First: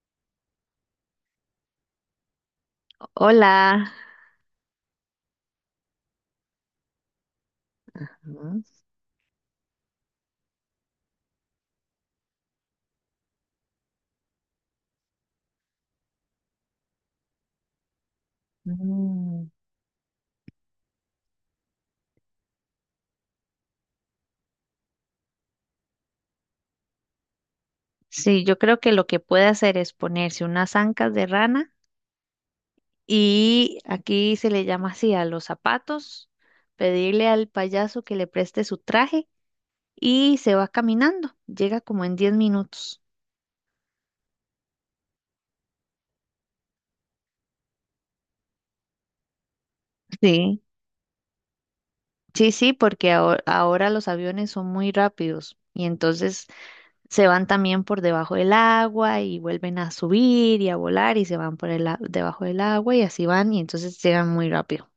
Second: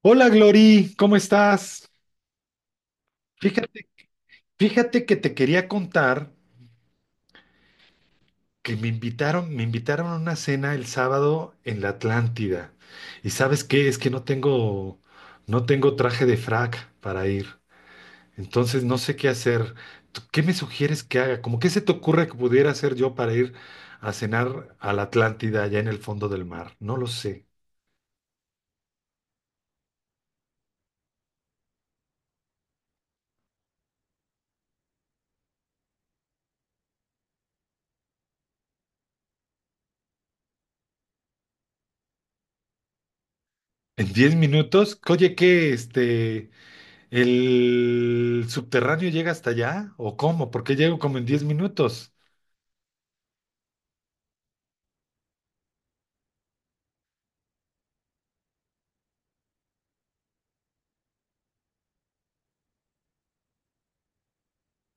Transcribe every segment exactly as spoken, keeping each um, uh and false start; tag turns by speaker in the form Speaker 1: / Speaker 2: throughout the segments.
Speaker 1: Hola Glory, ¿cómo estás? Fíjate,
Speaker 2: Hola.
Speaker 1: fíjate que te quería contar
Speaker 2: Mm,
Speaker 1: que me invitaron, me invitaron a una cena el sábado en la Atlántida. ¿Y sabes qué? Es que no tengo, no tengo traje de frac para ir. Entonces no sé qué
Speaker 2: mm.
Speaker 1: hacer. ¿Tú ¿Qué me sugieres que haga? ¿Cómo qué se te ocurre que pudiera hacer yo para ir a cenar a la Atlántida allá en el fondo del mar? No lo sé.
Speaker 2: Sí, yo creo que lo que puede hacer es ponerse unas ancas de rana y aquí se le llama así a los zapatos, pedirle al payaso que le preste su traje y se va caminando. Llega como en diez minutos.
Speaker 1: En diez minutos, oye, ¿qué este? ¿El subterráneo llega hasta allá? ¿O cómo?
Speaker 2: Sí,
Speaker 1: Porque llego como en diez minutos.
Speaker 2: sí, sí, porque aho- ahora, los aviones son muy rápidos y entonces se van también por debajo del agua y vuelven a subir y a volar y se van por el, a- debajo del agua y así van y entonces llegan muy rápido.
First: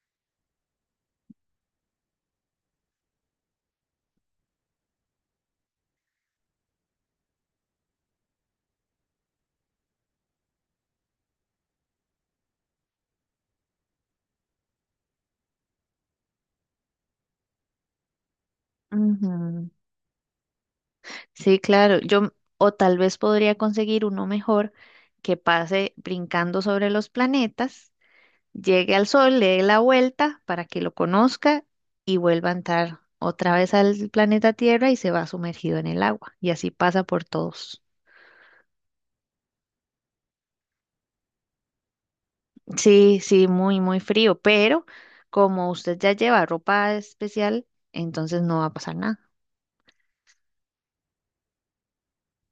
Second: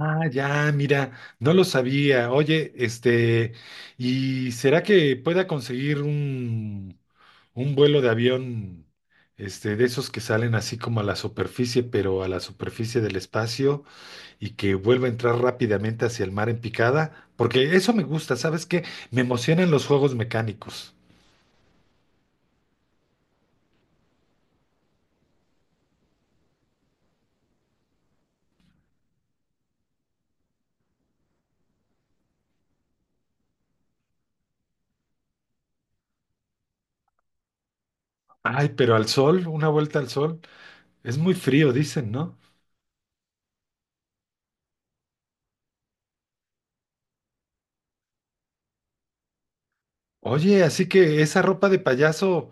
Speaker 1: Ah, ya, mira, no lo sabía. Oye, este, ¿y será que pueda conseguir un, un vuelo de avión, este, de esos que salen así como a la superficie, pero a la superficie del espacio y que vuelva a entrar rápidamente hacia el mar en picada? Porque eso me gusta, ¿sabes qué? Me
Speaker 2: Ujú.
Speaker 1: emocionan los juegos mecánicos.
Speaker 2: Sí, claro. Yo, o tal vez podría conseguir uno mejor que pase brincando sobre los planetas, llegue al Sol, le dé la vuelta para que lo conozca y vuelva a entrar otra vez al planeta Tierra y se va sumergido en el agua. Y así pasa por todos.
Speaker 1: Ay, pero al sol, una vuelta al sol. Es muy frío, dicen, ¿no?
Speaker 2: Sí, sí, muy, muy frío, pero como usted ya lleva ropa especial, entonces no va a pasar nada.
Speaker 1: Oye, así que esa ropa de payaso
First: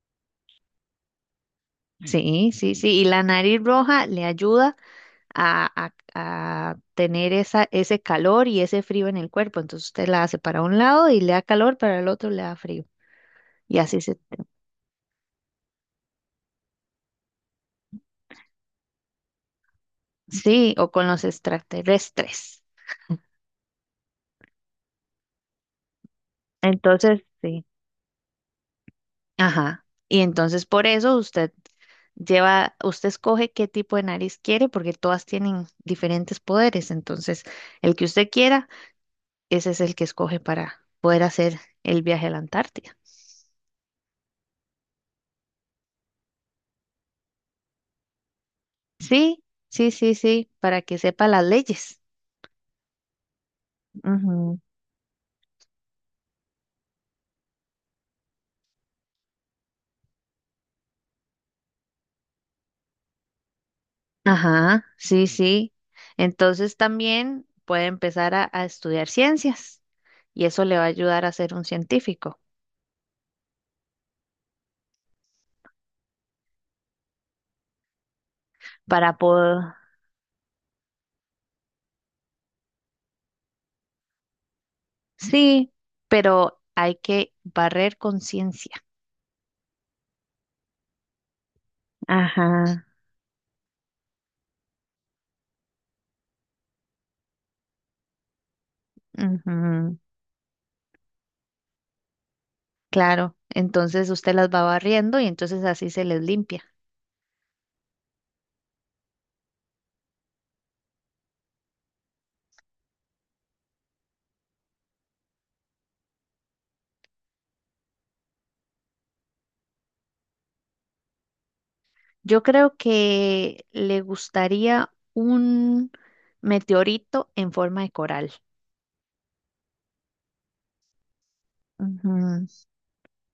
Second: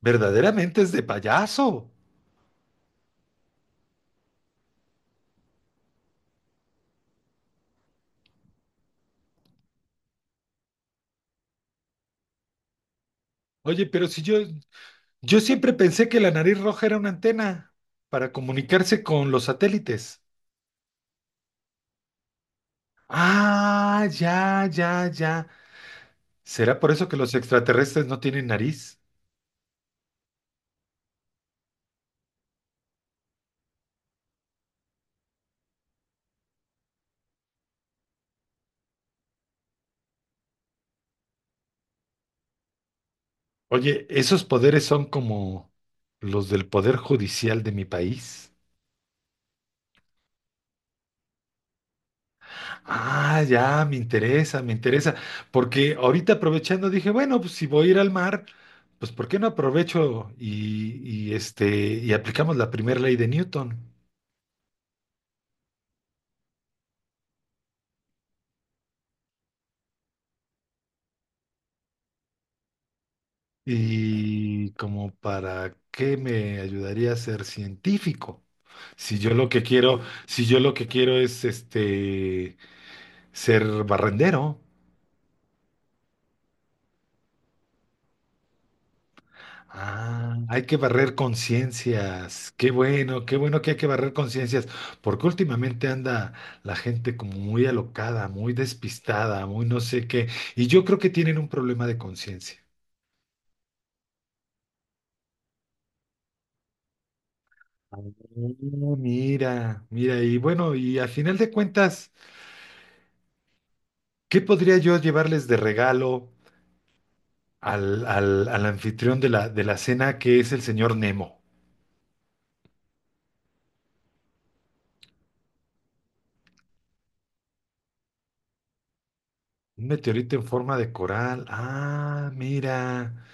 Speaker 1: verdaderamente es de payaso.
Speaker 2: Sí, sí, sí. Y la nariz roja le ayuda a, a- a tener esa, ese calor y ese frío en el cuerpo. Entonces usted la hace para un lado y le da calor, para el otro le da frío. Y
Speaker 1: Oye,
Speaker 2: así
Speaker 1: pero
Speaker 2: se.
Speaker 1: si yo, yo siempre pensé que la nariz roja era una antena para comunicarse con los satélites.
Speaker 2: Sí, o con los extraterrestres.
Speaker 1: Ah, ya, ya, ya. ¿Será por eso que
Speaker 2: Entonces,
Speaker 1: los
Speaker 2: sí.
Speaker 1: extraterrestres no tienen nariz?
Speaker 2: Ajá. Y entonces por eso usted lleva, usted escoge qué tipo de nariz quiere porque todas tienen diferentes poderes. Entonces, el que usted quiera, ese es el que escoge para poder hacer el viaje a la Antártida.
Speaker 1: Oye, esos poderes son como los del poder judicial de mi país.
Speaker 2: Sí, sí, sí, sí, para que sepa las leyes.
Speaker 1: Ah, ya, me
Speaker 2: Ujú.
Speaker 1: interesa, me interesa, porque ahorita aprovechando dije, bueno, pues si voy a ir al mar, pues ¿por qué no aprovecho y, y, este y aplicamos la primera ley de Newton?
Speaker 2: Ajá, sí, sí. Entonces también puede empezar a, a estudiar ciencias y eso le va a ayudar a ser un científico
Speaker 1: ¿Y como para qué me ayudaría a ser científico?
Speaker 2: para
Speaker 1: Si yo lo que
Speaker 2: poder,
Speaker 1: quiero, si yo lo que quiero es este ser barrendero.
Speaker 2: sí, pero hay que barrer con ciencia.
Speaker 1: Ah, hay que barrer conciencias. Qué
Speaker 2: Ajá,
Speaker 1: bueno, qué bueno que hay que barrer conciencias, porque últimamente anda la gente como muy alocada, muy despistada, muy no
Speaker 2: ujú,
Speaker 1: sé qué, y yo creo que tienen un problema de conciencia.
Speaker 2: claro. Entonces usted las va barriendo y entonces así se les limpia.
Speaker 1: Ah, mira, mira, y bueno, y a final de cuentas, ¿qué podría yo llevarles de regalo al, al, al anfitrión de la, de la cena, que es el señor Nemo?
Speaker 2: Yo creo que le gustaría un meteorito en forma de coral.
Speaker 1: Un meteorito en forma de coral. Ah,
Speaker 2: Ujú.
Speaker 1: mira.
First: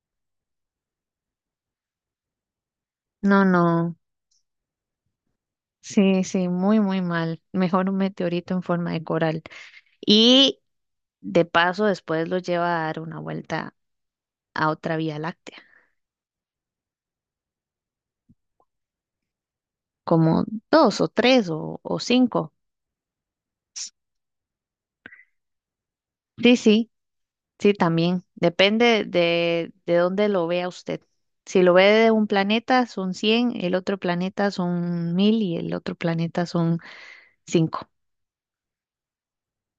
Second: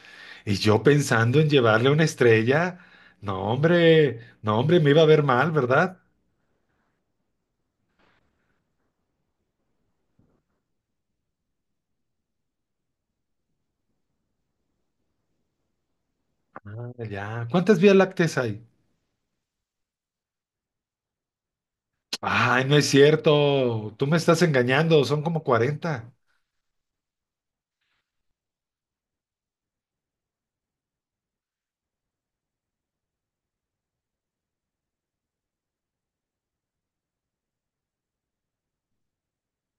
Speaker 1: Y yo pensando en llevarle una estrella,
Speaker 2: No,
Speaker 1: no
Speaker 2: no.
Speaker 1: hombre, no hombre, me iba a ver mal, ¿verdad?
Speaker 2: Sí, sí, muy, muy mal. Mejor un meteorito en forma de coral. Y de paso, después lo lleva a dar una vuelta a otra vía láctea,
Speaker 1: Ya, ¿cuántas vías lácteas hay?
Speaker 2: como dos o tres o, o cinco.
Speaker 1: Ay, no es cierto, tú me estás engañando, son como cuarenta.
Speaker 2: Sí, sí, sí, también. Depende de, de dónde lo vea usted. Si lo ve de un planeta son cien, el otro planeta son mil y el otro planeta son cinco,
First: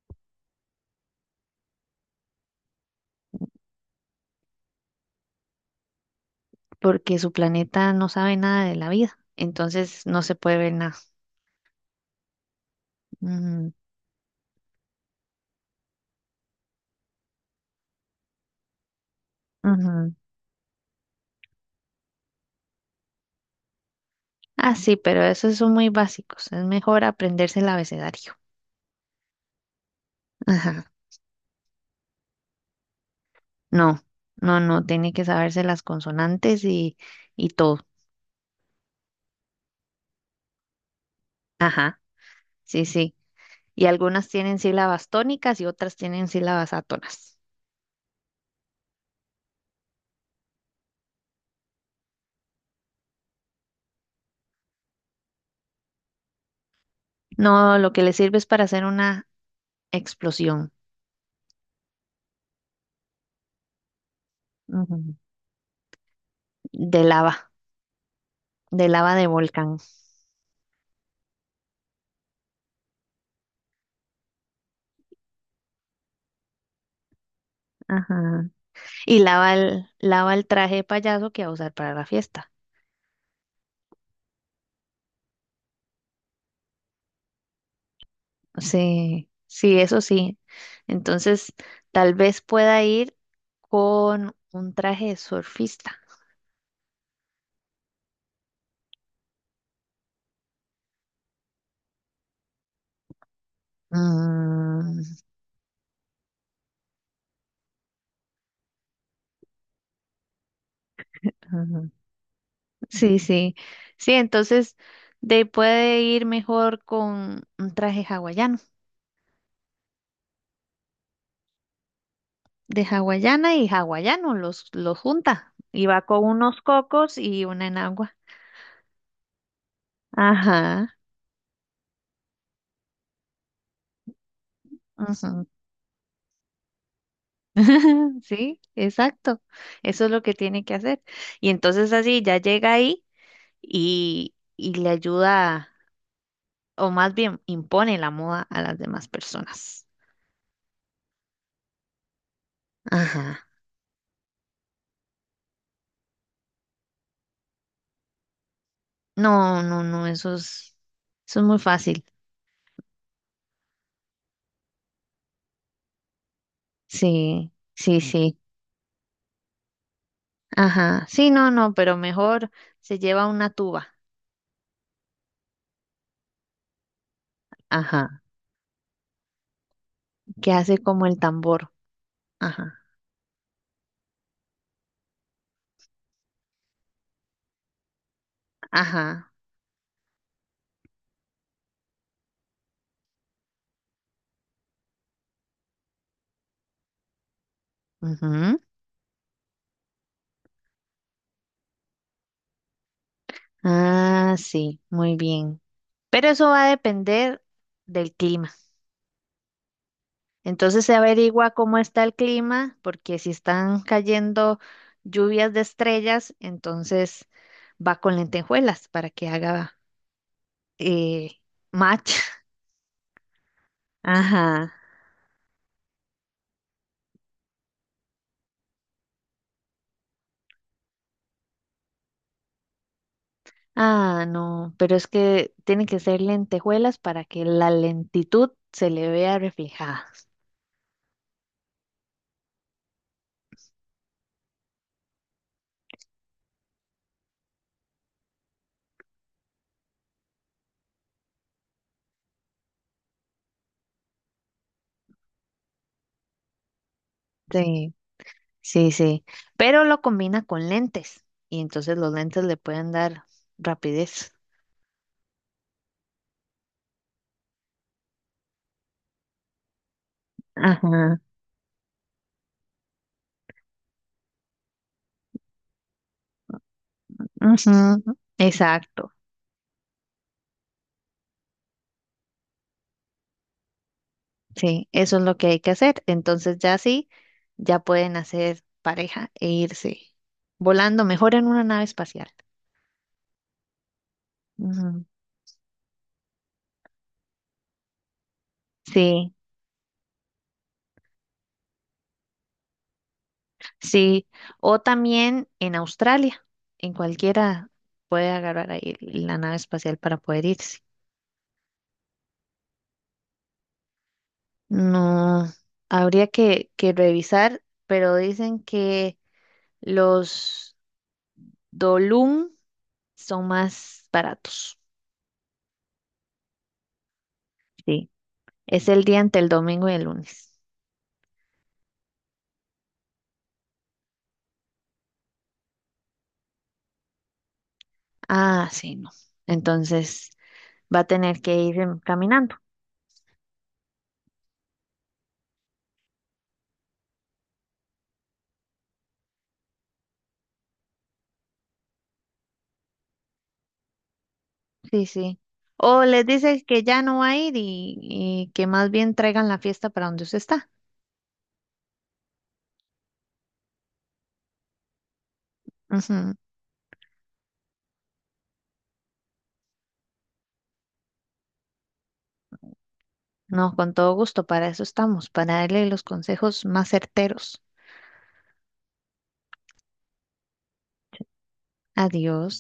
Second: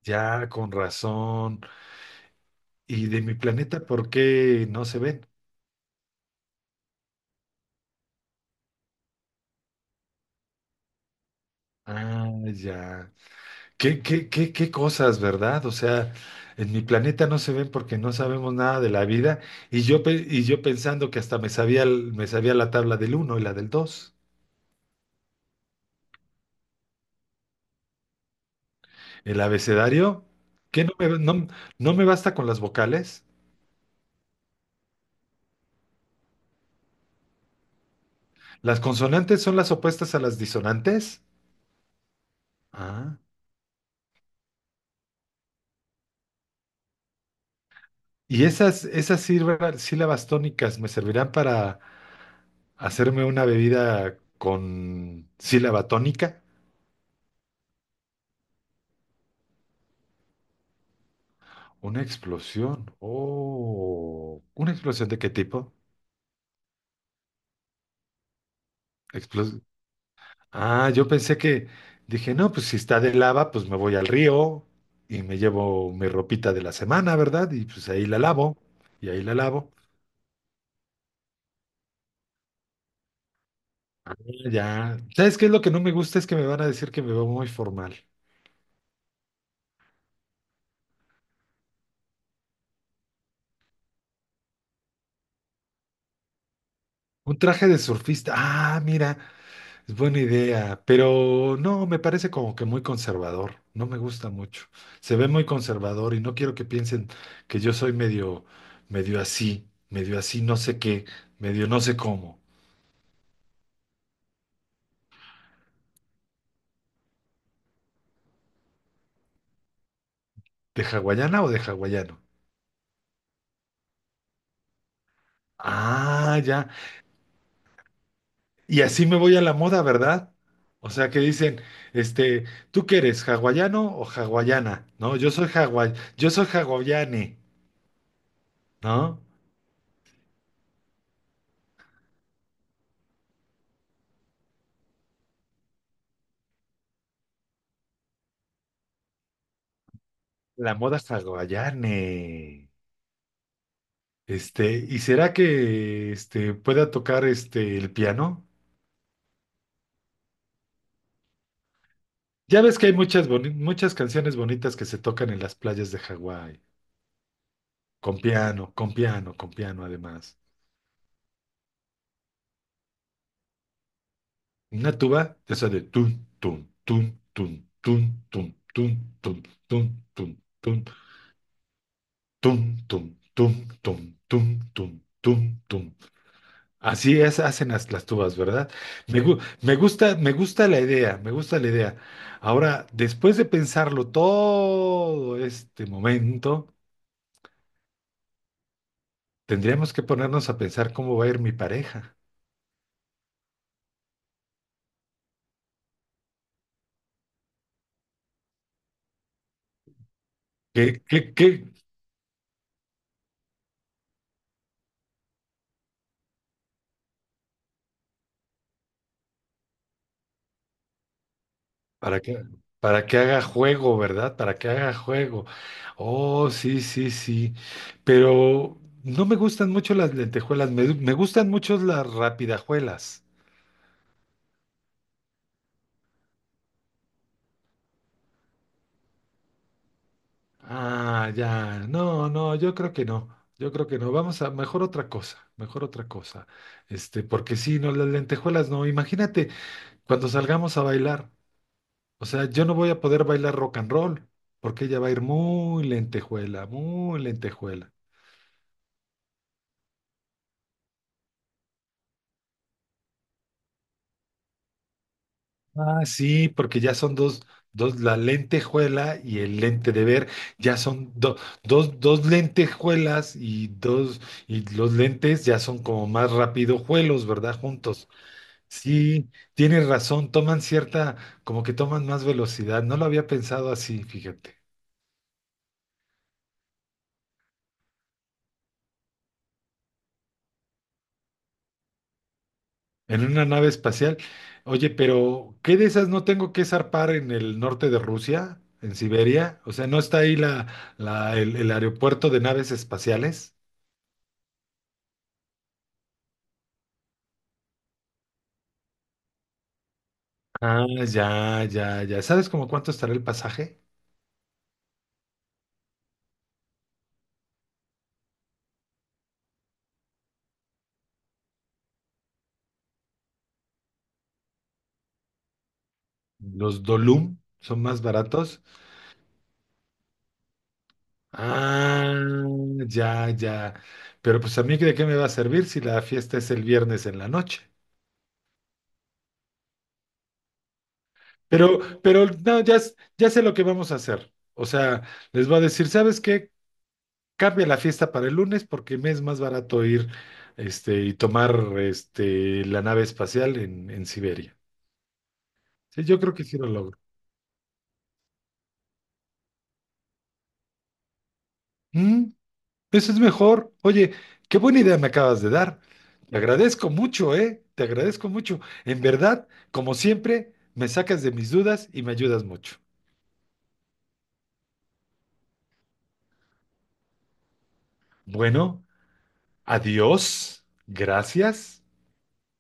Speaker 1: Ya, con razón. ¿Y de mi planeta por qué no se ven?
Speaker 2: porque su planeta no sabe nada de la vida, entonces no se puede ver nada.
Speaker 1: Ah, ya.
Speaker 2: Ujú,
Speaker 1: ¿Qué, qué, qué, qué cosas, verdad? O sea, en mi planeta no se ven porque no sabemos nada de la vida y yo,
Speaker 2: ujú.
Speaker 1: pe- y yo pensando que hasta me sabía, el- me sabía la tabla del uno y la del dos.
Speaker 2: Ah, sí, pero esos son muy básicos. Es mejor aprenderse el abecedario.
Speaker 1: El abecedario, ¿qué
Speaker 2: Ajá.
Speaker 1: no me, no, no me basta con las vocales?
Speaker 2: No, no, no, tiene que saberse las consonantes y, y todo.
Speaker 1: ¿Las consonantes son las opuestas a las disonantes?
Speaker 2: Ajá, sí, sí.
Speaker 1: Ah.
Speaker 2: Y algunas tienen sílabas tónicas y otras tienen sílabas átonas.
Speaker 1: Y esas, esas sílva- sílabas tónicas me servirán para hacerme una bebida con sílaba tónica.
Speaker 2: No, lo que le sirve es para hacer una explosión.
Speaker 1: Una explosión. Oh, ¿una explosión
Speaker 2: Ujú.
Speaker 1: de qué tipo?
Speaker 2: De lava, de lava de
Speaker 1: Explos-
Speaker 2: volcán.
Speaker 1: ah, yo pensé que dije, no, pues si está de lava, pues me voy al río y me llevo mi ropita de la semana, ¿verdad? Y pues ahí la
Speaker 2: Ajá.
Speaker 1: lavo, y
Speaker 2: Y
Speaker 1: ahí la
Speaker 2: lava
Speaker 1: lavo.
Speaker 2: el, lava el traje de payaso que va a usar para la fiesta.
Speaker 1: Ya. ¿Sabes qué es lo que no me gusta? Es que me van a decir que me veo muy formal.
Speaker 2: Sí, sí, eso sí. Entonces, tal vez pueda ir con un traje de surfista.
Speaker 1: Un traje de surfista. Ah, mira, es buena idea. Pero no, me parece como que muy conservador. No me gusta mucho.
Speaker 2: Mm,
Speaker 1: Se ve muy conservador y no quiero que piensen que yo soy medio, medio así, medio así, no sé qué, medio no
Speaker 2: ujú.
Speaker 1: sé cómo.
Speaker 2: Sí, sí. Sí, entonces de, puede ir mejor con un traje hawaiano.
Speaker 1: ¿De hawaiana o de hawaiano?
Speaker 2: De hawaiana y hawaiano los, los junta. Y va con
Speaker 1: Ah,
Speaker 2: unos
Speaker 1: ya.
Speaker 2: cocos y una enagua.
Speaker 1: Y así me voy a la moda, ¿verdad?
Speaker 2: Ajá.
Speaker 1: O sea, que dicen, este, ¿tú qué eres, hawaiano o hawaiana? No, yo
Speaker 2: Ujú.
Speaker 1: soy hawai, yo soy hawaiane,
Speaker 2: Sí,
Speaker 1: ¿no?
Speaker 2: exacto. Eso es lo que tiene que hacer. Y entonces así ya llega ahí y, y le ayuda, o más bien impone la moda a las demás personas.
Speaker 1: La moda hawaiane.
Speaker 2: Ajá.
Speaker 1: Este, ¿y será que este pueda tocar este el piano?
Speaker 2: No, no, no, eso es, eso es muy fácil.
Speaker 1: Ya ves que hay muchas boni- muchas canciones bonitas que se tocan en las playas de Hawái,
Speaker 2: Sí, sí,
Speaker 1: con
Speaker 2: sí.
Speaker 1: piano, con piano, con piano además.
Speaker 2: Ajá. Sí, no, no, pero mejor se lleva una tuba.
Speaker 1: Una tuba, esa de tun tun tun tun tun
Speaker 2: Ajá.
Speaker 1: tun tun tun tun tun
Speaker 2: Que hace
Speaker 1: tun tun.
Speaker 2: como el tambor.
Speaker 1: Tum,
Speaker 2: Ajá.
Speaker 1: tum, tum, tum, tum, tum, tum, tum. Así es, hacen las, las tubas, ¿verdad? Me,
Speaker 2: Ajá.
Speaker 1: gu- me gusta, me gusta la idea, me gusta la idea. Ahora, después de pensarlo todo este momento,
Speaker 2: Ujú.
Speaker 1: tendríamos que ponernos a pensar cómo va a ir mi pareja.
Speaker 2: Ah, sí, muy bien. Pero eso va a depender del clima. Entonces se
Speaker 1: ¿Qué, qué,
Speaker 2: averigua
Speaker 1: qué?
Speaker 2: cómo está el clima, porque si están cayendo lluvias de estrellas, entonces va con lentejuelas para que haga eh, match.
Speaker 1: Para que, para que haga juego, ¿verdad? Para que
Speaker 2: Ajá.
Speaker 1: haga juego. Oh, sí, sí, sí. Pero no me gustan mucho las lentejuelas, me, me gustan mucho las rapidajuelas.
Speaker 2: Ah, no, pero es que tienen que ser lentejuelas para que la lentitud se le vea reflejada.
Speaker 1: Ah, ya. No, no, yo creo que no. Yo creo que no. Vamos a mejor otra cosa, mejor otra cosa. Este, porque sí, no, las lentejuelas no. Imagínate cuando salgamos a bailar. O sea, yo no voy a poder bailar rock and roll, porque ella va a ir muy lentejuela, muy lentejuela.
Speaker 2: Sí, sí, sí. Pero lo combina con lentes y entonces los lentes le pueden dar rapidez.
Speaker 1: Ah, sí, porque ya son dos, dos, la lentejuela y el lente de ver, ya son
Speaker 2: Ajá.
Speaker 1: do- dos, dos lentejuelas y dos, y los lentes ya son como más rápido juelos, ¿verdad?
Speaker 2: Ujú.
Speaker 1: Juntos.
Speaker 2: Exacto.
Speaker 1: Sí, tienes razón, toman cierta, como que toman más velocidad. No lo había pensado así, fíjate.
Speaker 2: Sí, eso es lo que hay que hacer. Entonces ya sí, ya pueden hacer pareja e irse volando mejor en una nave espacial.
Speaker 1: En una nave espacial. Oye,
Speaker 2: Ujú.
Speaker 1: pero ¿qué de esas no tengo que zarpar en el norte de Rusia, en
Speaker 2: Sí,
Speaker 1: Siberia? O sea, ¿no está ahí la, la- el, el aeropuerto de naves espaciales?
Speaker 2: sí. O también en Australia, en cualquiera puede agarrar ahí la nave espacial para poder irse.
Speaker 1: Ah, ya, ya, ya. ¿Sabes como cuánto estará el pasaje?
Speaker 2: No, habría que, que revisar, pero dicen que los Dolum son más baratos.
Speaker 1: Los Dolum son más
Speaker 2: Sí,
Speaker 1: baratos.
Speaker 2: es el día entre el domingo y el lunes.
Speaker 1: Ah, ya, ya. Pero pues a mí, ¿de qué me va a servir si la fiesta es el viernes en la noche?
Speaker 2: Ah, sí, no. Entonces va a tener que ir
Speaker 1: Pero,
Speaker 2: em,
Speaker 1: pero
Speaker 2: caminando.
Speaker 1: no, ya, s- ya sé lo que vamos a hacer. O sea, les va a decir, ¿sabes qué? Cambia la fiesta para el lunes porque me es más barato ir, este, y tomar este, la nave espacial en, en Siberia.
Speaker 2: Sí, sí. O
Speaker 1: Sí, yo
Speaker 2: les
Speaker 1: creo que sí
Speaker 2: dice
Speaker 1: lo
Speaker 2: que
Speaker 1: logro.
Speaker 2: ya no va a ir y, y que más bien traigan la fiesta para donde usted está.
Speaker 1: Mm, eso es mejor. Oye, qué buena idea me acabas de dar.
Speaker 2: Ujú.
Speaker 1: Te agradezco mucho, ¿eh? Te agradezco mucho. En verdad, como siempre, me sacas de mis dudas y me ayudas mucho.
Speaker 2: No, con todo gusto, para eso estamos, para darle los consejos más certeros.
Speaker 1: Bueno, adiós. Gracias.
Speaker 2: Adiós.